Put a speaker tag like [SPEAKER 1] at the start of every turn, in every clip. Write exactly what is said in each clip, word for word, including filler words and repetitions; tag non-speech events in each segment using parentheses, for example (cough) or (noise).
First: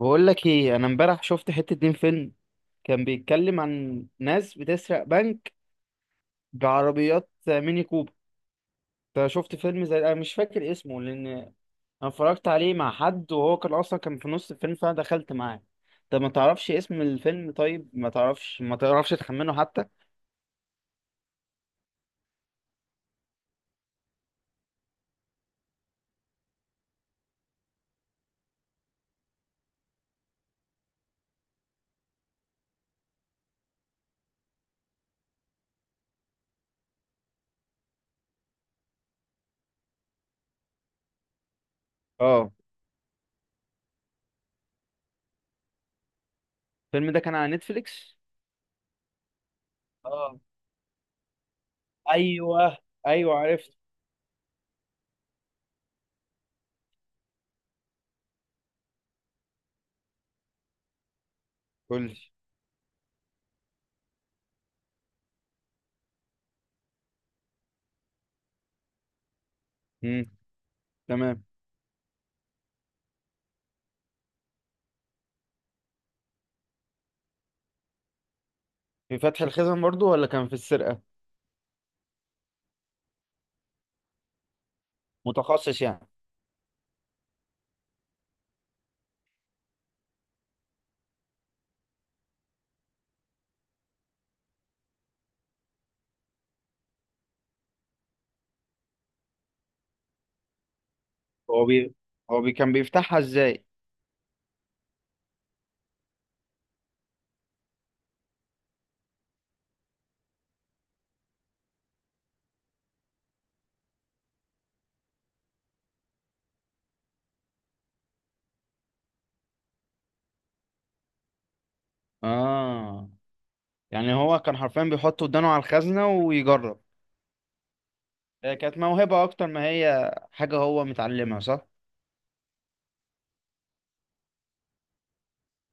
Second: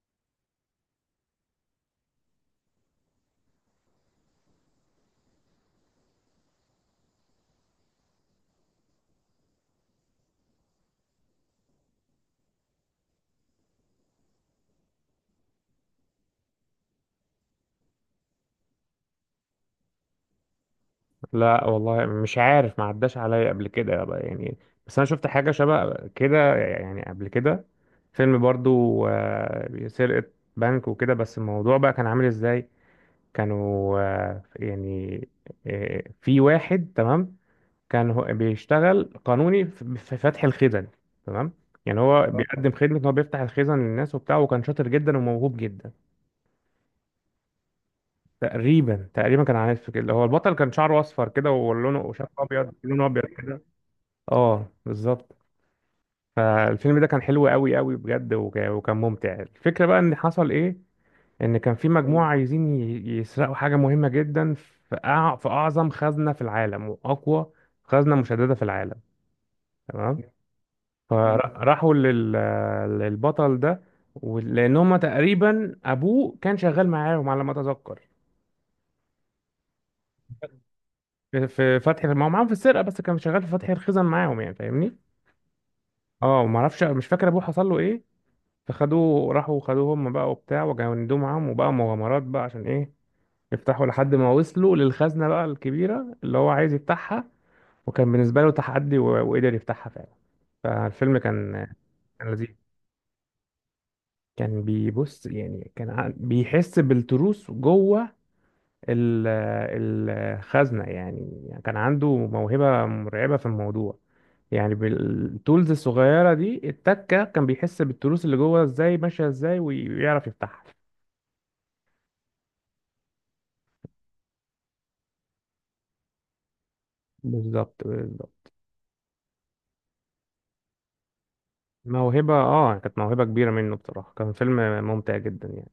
[SPEAKER 1] بقول لك ايه، انا امبارح شفت حتة دين فيلم كان بيتكلم عن ناس بتسرق بنك بعربيات ميني كوبر. انت شفت فيلم زي، انا مش فاكر اسمه لان انا اتفرجت عليه مع حد، وهو كان اصلا كان في نص الفيلم فانا دخلت معاه. طب ما تعرفش اسم الفيلم؟ طيب، ما تعرفش ما تعرفش تخمنه حتى؟
[SPEAKER 2] لا والله مش عارف، ما عداش عليا قبل كده يابا يعني. بس انا شفت حاجه شبه كده يعني قبل كده، فيلم برضو آه، سرقه بنك وكده. بس الموضوع بقى كان عامل ازاي؟ كانوا آه، يعني آه، في واحد. تمام. كان هو بيشتغل قانوني في في فتح الخزن. تمام. يعني هو
[SPEAKER 1] اه،
[SPEAKER 2] بيقدم خدمه ان هو بيفتح الخزن للناس وبتاع، وكان شاطر جدا وموهوب جدا.
[SPEAKER 1] الفيلم ده كان على نتفليكس.
[SPEAKER 2] تقريبا تقريبا كان عارف كده، هو
[SPEAKER 1] اه.
[SPEAKER 2] البطل كان شعره اصفر كده ولونه، وشعره ابيض،
[SPEAKER 1] ايوه.
[SPEAKER 2] لونه ابيض
[SPEAKER 1] ايوه،
[SPEAKER 2] كده.
[SPEAKER 1] عرفت.
[SPEAKER 2] اه بالظبط. فالفيلم ده كان حلو قوي قوي بجد، وك- وكان ممتع. الفكرة بقى ان حصل ايه، ان كان في
[SPEAKER 1] قول لي.
[SPEAKER 2] مجموعة عايزين ي- يسرقوا حاجة مهمة جدا في أع- في اعظم خزنة في العالم واقوى خزنة مشددة في العالم. تمام.
[SPEAKER 1] امم. تمام.
[SPEAKER 2] فراحوا لل... للبطل ده، ول- لان هما تقريبا ابوه كان شغال معاهم على ما اتذكر.
[SPEAKER 1] في فتح الخزن برضو ولا كان في السرقة؟
[SPEAKER 2] في في فتح، ما هو معاهم في السرقة بس كان شغال في فتح الخزن معاهم يعني، فاهمني؟
[SPEAKER 1] متخصص يعني.
[SPEAKER 2] اه ما اعرفش، مش فاكر ابوه حصل له ايه. فخدوه، راحوا خدوه هم بقى وبتاع وجندوه معاهم، وبقى مغامرات بقى عشان ايه، يفتحوا لحد ما وصلوا للخزنة بقى الكبيرة اللي هو عايز يفتحها. وكان بالنسبة له تحدي و- وقدر يفتحها فعلا. فالفيلم
[SPEAKER 1] هو
[SPEAKER 2] كان،
[SPEAKER 1] بي
[SPEAKER 2] كان
[SPEAKER 1] هو
[SPEAKER 2] لذيذ.
[SPEAKER 1] بي كان بيفتحها ازاي؟
[SPEAKER 2] كان بيبص يعني، كان عن- بيحس بالتروس جوه ال- الخزنة يعني، كان عنده موهبة مرعبة في الموضوع. يعني بالتولز الصغيرة دي، التكة كان بيحس بالتروس اللي جوه ازاي ماشية ازاي ويعرف يفتحها.
[SPEAKER 1] اه، يعني هو كان حرفيا بيحط ودانه على الخزنة ويجرب.
[SPEAKER 2] بالظبط بالظبط.
[SPEAKER 1] هي كانت موهبة أكتر ما هي حاجة هو متعلمها، صح؟
[SPEAKER 2] موهبة، اه كانت موهبة كبيرة منه بصراحة. كان فيلم ممتع جدا يعني.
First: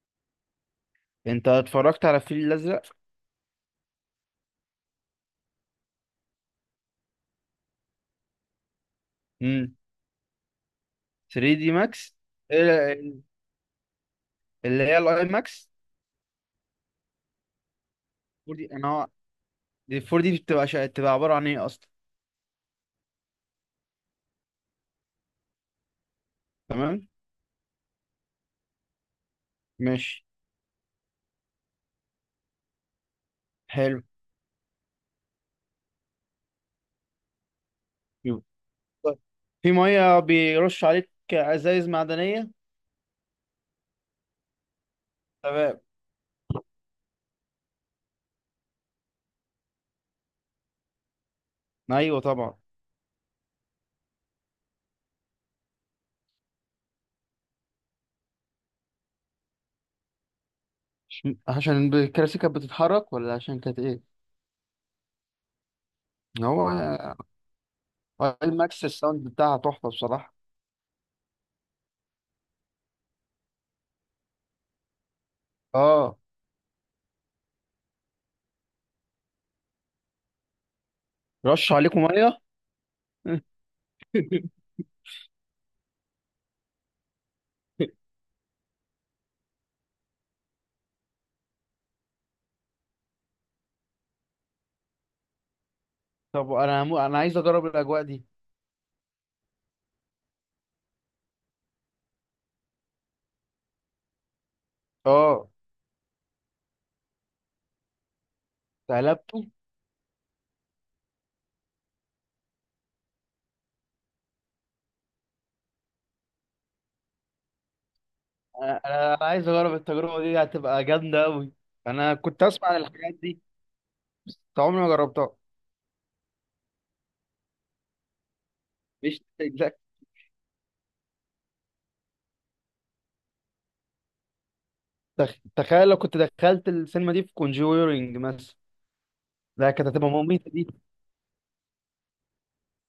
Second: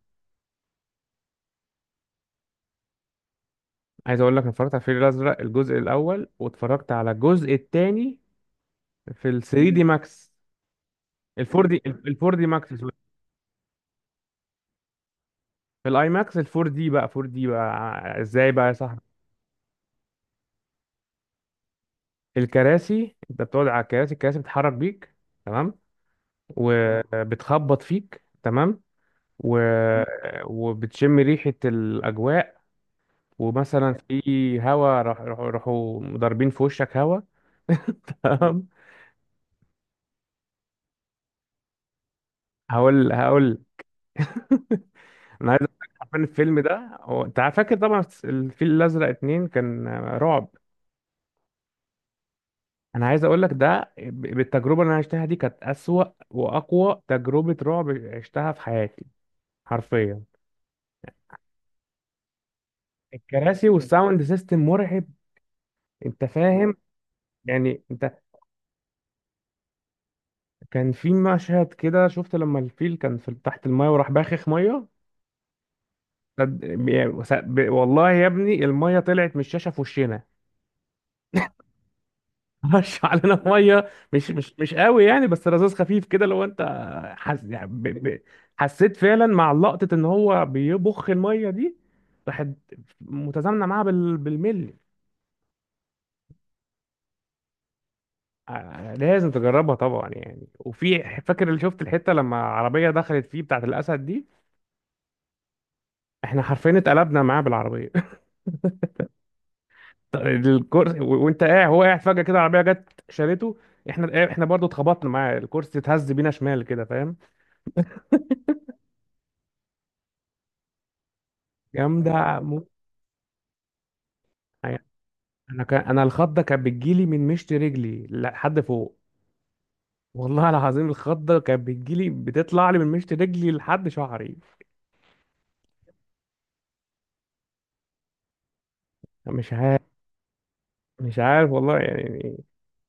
[SPEAKER 1] أنت اتفرجت على الفيل الأزرق؟
[SPEAKER 2] عايز اقول لك أنا اتفرجت على الفيل الازرق الجزء الاول، واتفرجت على الجزء الثاني في ال ثري
[SPEAKER 1] امم.
[SPEAKER 2] دي ماكس. ال
[SPEAKER 1] ثري
[SPEAKER 2] 4
[SPEAKER 1] دي
[SPEAKER 2] دي ال
[SPEAKER 1] ماكس.
[SPEAKER 2] فور دي ماكس سوري.
[SPEAKER 1] ال- اللي هي الأي ماكس.
[SPEAKER 2] في الاي ماكس ال فور دي بقى، فور دي بقى ع- ازاي
[SPEAKER 1] فور
[SPEAKER 2] بقى يا
[SPEAKER 1] دي. أنا
[SPEAKER 2] صاحبي؟
[SPEAKER 1] هو- دي فور دي بتبقى شا... بتبقى عبارة عن إيه أصلا؟
[SPEAKER 2] الكراسي، انت بتقعد على الكراسي، الكراسي بتتحرك بيك. تمام.
[SPEAKER 1] تمام؟
[SPEAKER 2] وبتخبط فيك. تمام. و...
[SPEAKER 1] ماشي.
[SPEAKER 2] وبتشم ريحة الأجواء. ومثلا
[SPEAKER 1] حلو.
[SPEAKER 2] في هوا، راح راح- راحوا ضاربين في وشك هوا. (laughs)
[SPEAKER 1] يو.
[SPEAKER 2] تمام.
[SPEAKER 1] طيب. في مية بيرش عليك أزايز معدنية؟
[SPEAKER 2] هقول هقول. (laughs) انا عايز اقول
[SPEAKER 1] تمام.
[SPEAKER 2] لك حرفيا الفيلم ده، هو انت فاكر طبعا الفيل الازرق اتنين كان رعب.
[SPEAKER 1] أيوه طبعا.
[SPEAKER 2] انا عايز اقول لك ده ب- بالتجربه اللي انا عشتها دي كانت اسوأ واقوى تجربه رعب عشتها في حياتي حرفيا.
[SPEAKER 1] عشان الكراسي كانت بتتحرك ولا عشان
[SPEAKER 2] الكراسي
[SPEAKER 1] كانت إيه؟
[SPEAKER 2] والساوند سيستم مرعب. انت
[SPEAKER 1] هو
[SPEAKER 2] فاهم يعني، انت،
[SPEAKER 1] آه، الماكس الساوند بتاعها تحفه بصراحه.
[SPEAKER 2] كان في مشهد كده شفت لما الفيل كان في تحت المايه وراح باخخ ميه.
[SPEAKER 1] اه،
[SPEAKER 2] صد- بي- وس- ب- والله يا ابني الميه طلعت من الشاشه في وشنا.
[SPEAKER 1] رش عليكم ميه.
[SPEAKER 2] (laughs) رش علينا ميه، مش مش
[SPEAKER 1] (laughs)
[SPEAKER 2] مش قوي يعني، بس رذاذ خفيف كده، لو انت حس يعني ب... ب... حسيت فعلا مع لقطه ان هو بيبخ الميه دي، راحت متزامنه معاها بال... بالملي.
[SPEAKER 1] طب، انا همو... انا عايز اجرب الاجواء دي.
[SPEAKER 2] آه، لازم تجربها طبعا يعني. وفي، فاكر اللي شفت الحته لما عربيه دخلت فيه بتاعت الاسد دي،
[SPEAKER 1] اه،
[SPEAKER 2] احنا حرفيا اتقلبنا معاه بالعربيه،
[SPEAKER 1] قلبته.
[SPEAKER 2] الكرسي و- وانت قاعد، هو قاعد فجأة كده العربية جت شالته. احنا احنا برضو اتخبطنا معاه، الكرسي اتهز بينا شمال كده، فاهم؟
[SPEAKER 1] انا أنا عايز اجرب التجربه دي، هتبقى جامده قوي. انا
[SPEAKER 2] جامدة
[SPEAKER 1] كنت اسمع
[SPEAKER 2] موت.
[SPEAKER 1] عن الحاجات دي، بس عمري
[SPEAKER 2] يعني
[SPEAKER 1] ما جربتها.
[SPEAKER 2] انا كان، انا الخضة كانت بتجيلي من مشط رجلي لحد فوق،
[SPEAKER 1] مش
[SPEAKER 2] والله العظيم الخضة كانت بتجيلي، بتطلع لي من مشط رجلي لحد شعري.
[SPEAKER 1] تخ- تخيل لو كنت دخلت السينما دي في كونجورينج مثلا.
[SPEAKER 2] مش
[SPEAKER 1] لا،
[SPEAKER 2] عارف.
[SPEAKER 1] كانت هتبقى مميتة دي.
[SPEAKER 2] مش عارف والله يعني.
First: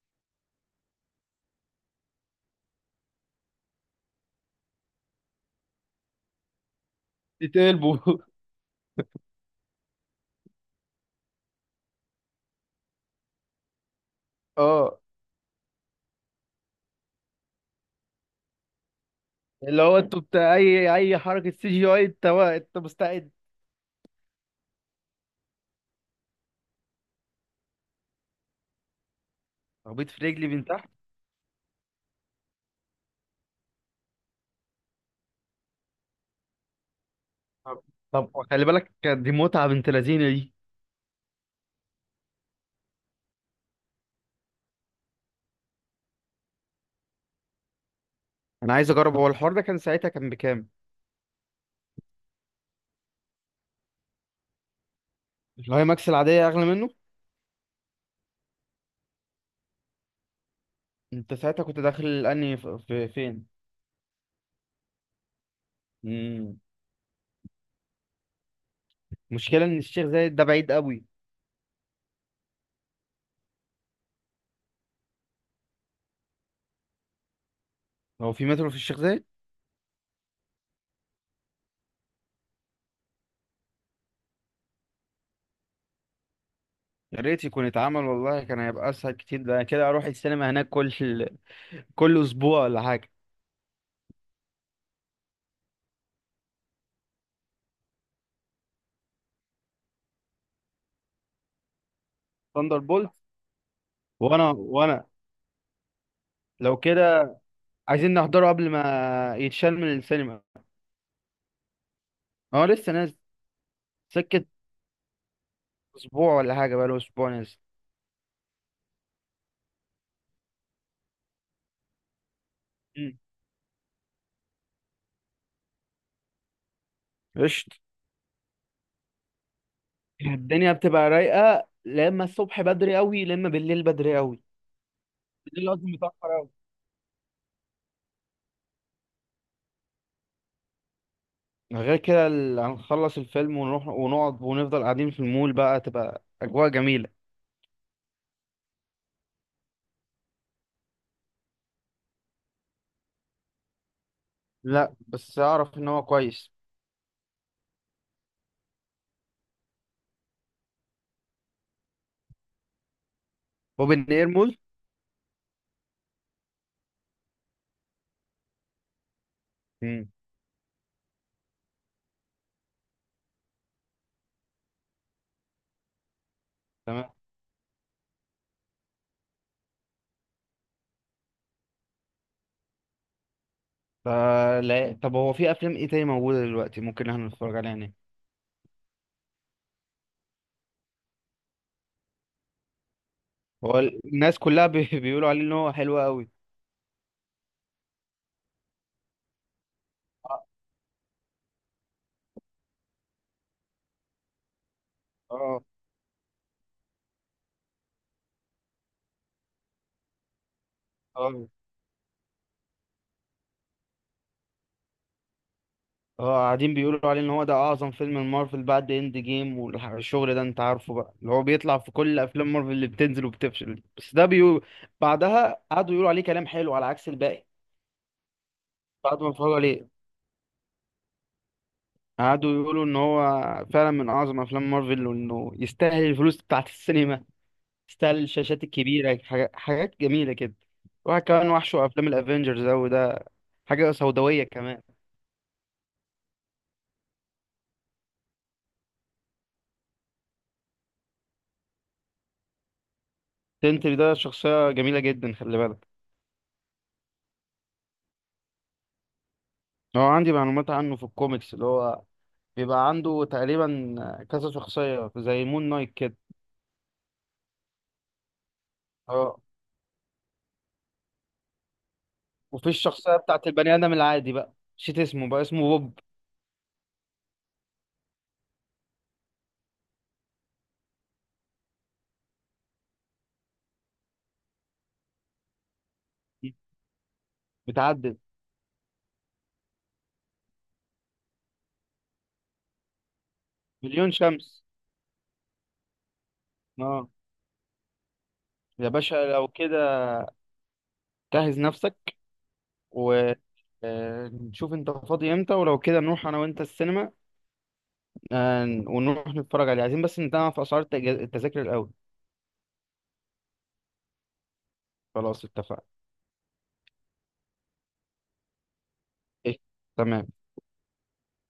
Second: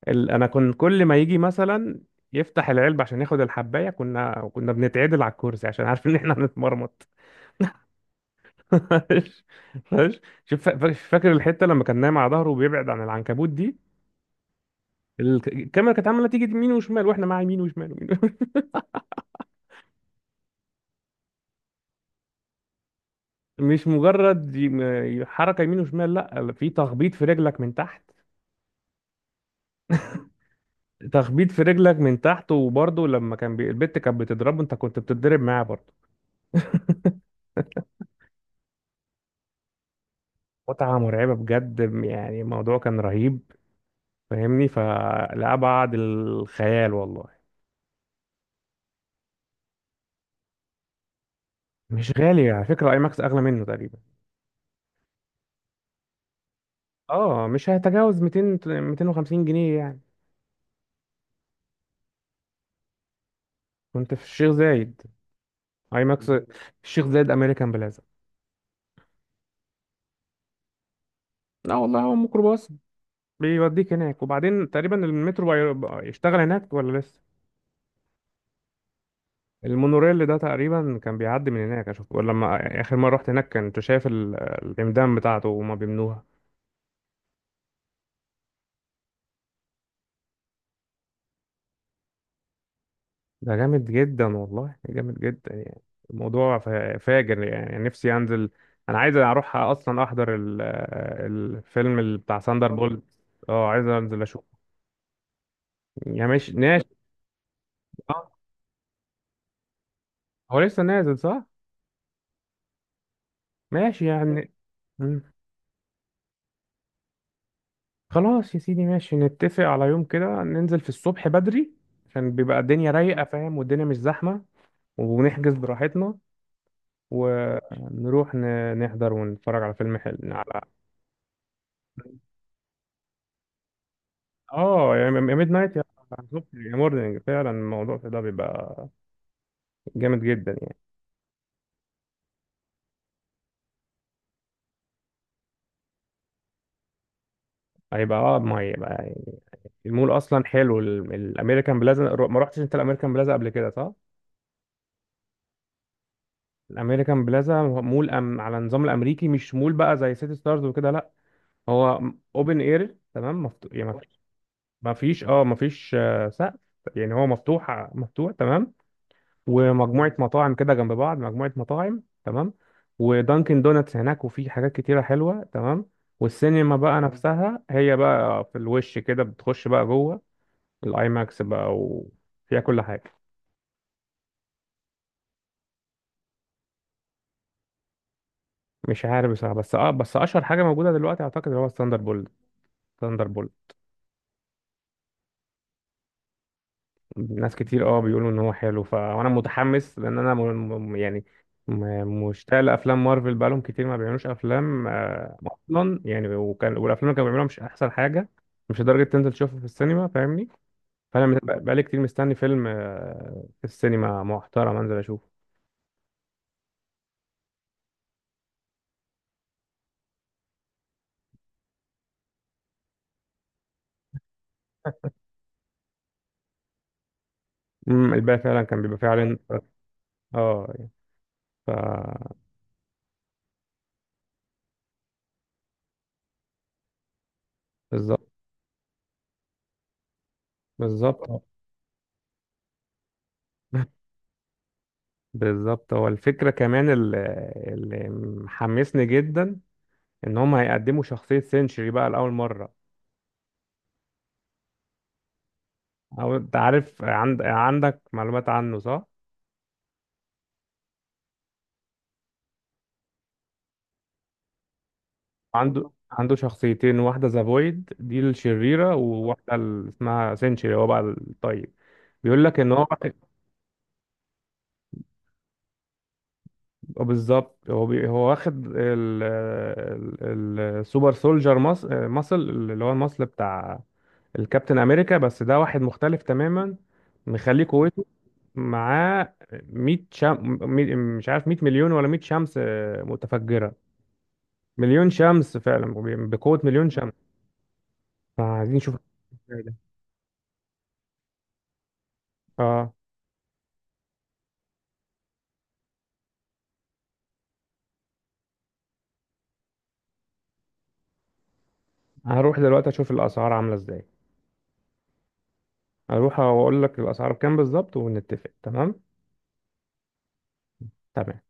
[SPEAKER 2] ال... انا كنت كل ما يجي مثلا يفتح العلبة عشان ياخد الحباية، كنا كنا بنتعدل على الكرسي عشان عارفين ان احنا هنتمرمط.
[SPEAKER 1] تتقلبوا. (laughs)
[SPEAKER 2] (laughs) فاش- شوف فا- فاش- فاكر الحته لما كان نايم على ظهره وبيبعد عن العنكبوت دي،
[SPEAKER 1] اه،
[SPEAKER 2] الك- الكاميرا كانت عماله تيجي يمين وشمال، واحنا مع يمين وشمال ومين.
[SPEAKER 1] اللي هو انتوا بتاع اي اي حركة سي جي اي، انت انت مستعد؟
[SPEAKER 2] (laughs) مش مجرد يم- حركه يمين وشمال، لا، في تخبيط في رجلك من تحت،
[SPEAKER 1] خبيط في رجلي، بنت.
[SPEAKER 2] تخبيط في رجلك من تحت. وبرضه لما كان بي... البت كانت بتضربه، انت كنت بتتضرب معاه برضه.
[SPEAKER 1] طب طب خلي بالك، دي متعة بنت لذينة دي.
[SPEAKER 2] متعه مرعبه بجد يعني، الموضوع كان رهيب، فاهمني؟ فلأبعد الخيال والله.
[SPEAKER 1] انا عايز اجرب، هو الحوار ده كان ساعتها كان بكام؟
[SPEAKER 2] مش غالي على فكره، اي ماكس اغلى منه تقريبا.
[SPEAKER 1] الهاي ماكس العادية اغلى منه؟
[SPEAKER 2] اه مش هيتجاوز ميتين ميتين وخمسين جنيه يعني.
[SPEAKER 1] انت ساعتها كنت داخل الاني ف- في فين؟
[SPEAKER 2] كنت في الشيخ زايد، اي ماكس.
[SPEAKER 1] مم.
[SPEAKER 2] الشيخ زايد امريكان بلازا.
[SPEAKER 1] مشكلة ان الشيخ زايد ده بعيد قوي.
[SPEAKER 2] لا والله هو ميكروباص بيوديك هناك. وبعدين تقريبا المترو بي- بقى يشتغل هناك ولا لسه؟
[SPEAKER 1] هو في مترو في الشيخ زايد؟
[SPEAKER 2] المونوريل ده تقريبا كان بيعدي من هناك، اشوف، ولا لما اخر مره رحت هناك كنت شايف ال- العمدان بتاعته وهما بيبنوها.
[SPEAKER 1] يا ريت يكون اتعمل، والله كان هيبقى اسهل كتير. ده أنا كده اروح السينما هناك كل كل اسبوع ولا حاجة.
[SPEAKER 2] ده جامد جدا والله، جامد جدا يعني، الموضوع فا- فاجر يعني. نفسي انزل. انا عايز اروح اصلا احضر ال- الفيلم اللي بتاع ساندر اه
[SPEAKER 1] ثاندر
[SPEAKER 2] بولت.
[SPEAKER 1] بولت.
[SPEAKER 2] اه عايز انزل
[SPEAKER 1] وانا
[SPEAKER 2] اشوفه،
[SPEAKER 1] وانا
[SPEAKER 2] يعني ماشي
[SPEAKER 1] لو
[SPEAKER 2] ناشي.
[SPEAKER 1] كده عايزين
[SPEAKER 2] اه
[SPEAKER 1] نحضره قبل ما يتشال من السينما.
[SPEAKER 2] هو لسه نازل صح؟
[SPEAKER 1] هو لسه نازل.
[SPEAKER 2] ماشي
[SPEAKER 1] سكة،
[SPEAKER 2] يعني. مم.
[SPEAKER 1] اسبوع ولا حاجة، بقاله اسبوع نازل.
[SPEAKER 2] خلاص يا سيدي، ماشي، نتفق على يوم كده ننزل في الصبح بدري، عشان بيبقى الدنيا
[SPEAKER 1] مم.
[SPEAKER 2] رايقة فاهم، والدنيا مش زحمة، ونحجز براحتنا،
[SPEAKER 1] قشطة.
[SPEAKER 2] ونروح ن- نحضر ونتفرج على فيلم حلو،
[SPEAKER 1] يعني
[SPEAKER 2] على،
[SPEAKER 1] الدنيا بتبقى رايقة لما الصبح بدري قوي، لما بالليل بدري قوي.
[SPEAKER 2] اه، يا ميد
[SPEAKER 1] بالليل
[SPEAKER 2] نايت، يا
[SPEAKER 1] قصدي، متأخر
[SPEAKER 2] الصبح،
[SPEAKER 1] أوي.
[SPEAKER 2] يا مورنينج. فعلا الموضوع ده بيبقى جامد جدا يعني.
[SPEAKER 1] غير كده، ال- هنخلص الفيلم ونروح ونقعد ونفضل قاعدين في المول بقى، تبقى أجواء جميلة.
[SPEAKER 2] هيبقى، اه ما هيبقى يعني. المول اصلا حلو ال- الامريكان بلازا. ما رحتش انت الامريكان بلازا قبل كده صح؟
[SPEAKER 1] لا، بس أعرف إن هو كويس.
[SPEAKER 2] الامريكان بلازا مول أم... على النظام الامريكي، مش مول بقى زي سيتي ستارز وكده، لا. هو اوبن اير، تمام، مفتوح يعني. ما
[SPEAKER 1] بوبن
[SPEAKER 2] فيش
[SPEAKER 1] إير مول.
[SPEAKER 2] ما فيش اه ما فيش آه، سقف يعني، هو مفتوح، آه، مفتوح تمام.
[SPEAKER 1] مم.
[SPEAKER 2] ومجموعة مطاعم كده جنب بعض، مجموعة مطاعم تمام. ودانكن دوناتس هناك، وفي حاجات كتيرة حلوة تمام. والسينما بقى
[SPEAKER 1] تمام.
[SPEAKER 2] نفسها هي بقى في الوش كده، بتخش بقى جوه الاي ماكس بقى، وفيها كل حاجة.
[SPEAKER 1] ف- لا، طب هو في أفلام إيه تاني موجودة دلوقتي ممكن إحنا نتفرج عليها هنا؟
[SPEAKER 2] مش عارف بصراحة، بس اه بس اشهر حاجة موجودة دلوقتي اعتقد اللي هو الثاندر بولت. ثاندر بولت.
[SPEAKER 1] هو الناس كلها بي... (laughs) بيقولوا عليه إن هو حلو أوي.
[SPEAKER 2] ناس كتير اه بيقولوا ان هو حلو. ف... وانا متحمس، لان انا م... م- يعني م- مشتاق لافلام مارفل، بقالهم كتير ما بيعملوش افلام آه،
[SPEAKER 1] اه،
[SPEAKER 2] اصلا يعني، وكان، والافلام اللي كانوا بيعملوها مش احسن حاجه، مش لدرجه تنزل تشوفها في السينما فاهمني. فانا مت-
[SPEAKER 1] اه،
[SPEAKER 2] بقالي كتير مستني فيلم آه، في السينما محترم انزل اشوفه.
[SPEAKER 1] اه، قاعدين بيقولوا عليه ان هو ده اعظم فيلم مارفل بعد اند جيم، والشغل ده انت عارفه بقى اللي هو بيطلع في كل افلام مارفل اللي بتنزل وبتفشل، بس ده بيقول بعدها قعدوا يقولوا عليه كلام حلو على عكس الباقي
[SPEAKER 2] امم، الباقي فعلا كان بيبقى فيه
[SPEAKER 1] بعد ما
[SPEAKER 2] عليه.
[SPEAKER 1] اتفرجوا عليه
[SPEAKER 2] اه يعني، ف
[SPEAKER 1] قعدوا يقولوا ان هو فعلا من اعظم افلام مارفل، وانه يستاهل الفلوس بتاعت السينما، يستاهل
[SPEAKER 2] بالظبط.
[SPEAKER 1] الشاشات الكبيره، حاجة- حاجات جميله كده. واحد
[SPEAKER 2] بالظبط.
[SPEAKER 1] كمان وحشه افلام الافينجرز اوي ده، حاجه
[SPEAKER 2] (laughs)
[SPEAKER 1] سوداويه كمان.
[SPEAKER 2] بالظبط، هو الفكره كمان اللي، اللي محمسني جدا ان هم هيقدموا شخصية سينشري بقى لأول مرة.
[SPEAKER 1] سنتري ده شخصيه جميله جدا، خلي بالك.
[SPEAKER 2] او انت عارف، عند... عندك معلومات عنه صح؟
[SPEAKER 1] هو عندي معلومات عنه في الكوميكس، اللي هو بيبقى عنده تقريبا كذا شخصية زي مون
[SPEAKER 2] عنده
[SPEAKER 1] نايت كده.
[SPEAKER 2] عنده شخصيتين، واحدة ذا فويد دي الشريرة،
[SPEAKER 1] اه،
[SPEAKER 2] وواحدة ال- اسمها سينشري، هو بقى الطيب. بيقول لك
[SPEAKER 1] وفي
[SPEAKER 2] ان هو واخد-
[SPEAKER 1] الشخصية بتاعت البني آدم العادي بقى، نسيت اسمه، بقى اسمه بوب.
[SPEAKER 2] بالظبط. هو بي... هو واخد ال... ال... السوبر سولجر مص... مصل اللي هو المصل بتاع الكابتن امريكا، بس ده واحد مختلف تماما، مخليه قوته.
[SPEAKER 1] متعدد.
[SPEAKER 2] معاه مية شم... مية- مش عارف، مية مليون ولا مية شمس متفجرة.
[SPEAKER 1] مليون شمس.
[SPEAKER 2] مليون شمس فعلا، بقوة مليون
[SPEAKER 1] اه،
[SPEAKER 2] شمس. فعايزين
[SPEAKER 1] يا
[SPEAKER 2] نشوف
[SPEAKER 1] باشا، لو
[SPEAKER 2] ازاي ده.
[SPEAKER 1] كده جهز نفسك
[SPEAKER 2] اه
[SPEAKER 1] و آه، نشوف انت فاضي امتى، ولو كده نروح انا وانت السينما، آه، ونروح نتفرج عليه، عايزين بس نتابع في اسعار التج- التذاكر الاول.
[SPEAKER 2] هروح دلوقتي اشوف الاسعار عاملة ازاي.
[SPEAKER 1] خلاص، اتفقنا.
[SPEAKER 2] هروح واقول لك الاسعار بكام بالظبط، ونتفق. تمام.
[SPEAKER 1] إيه، تمام.
[SPEAKER 2] تمام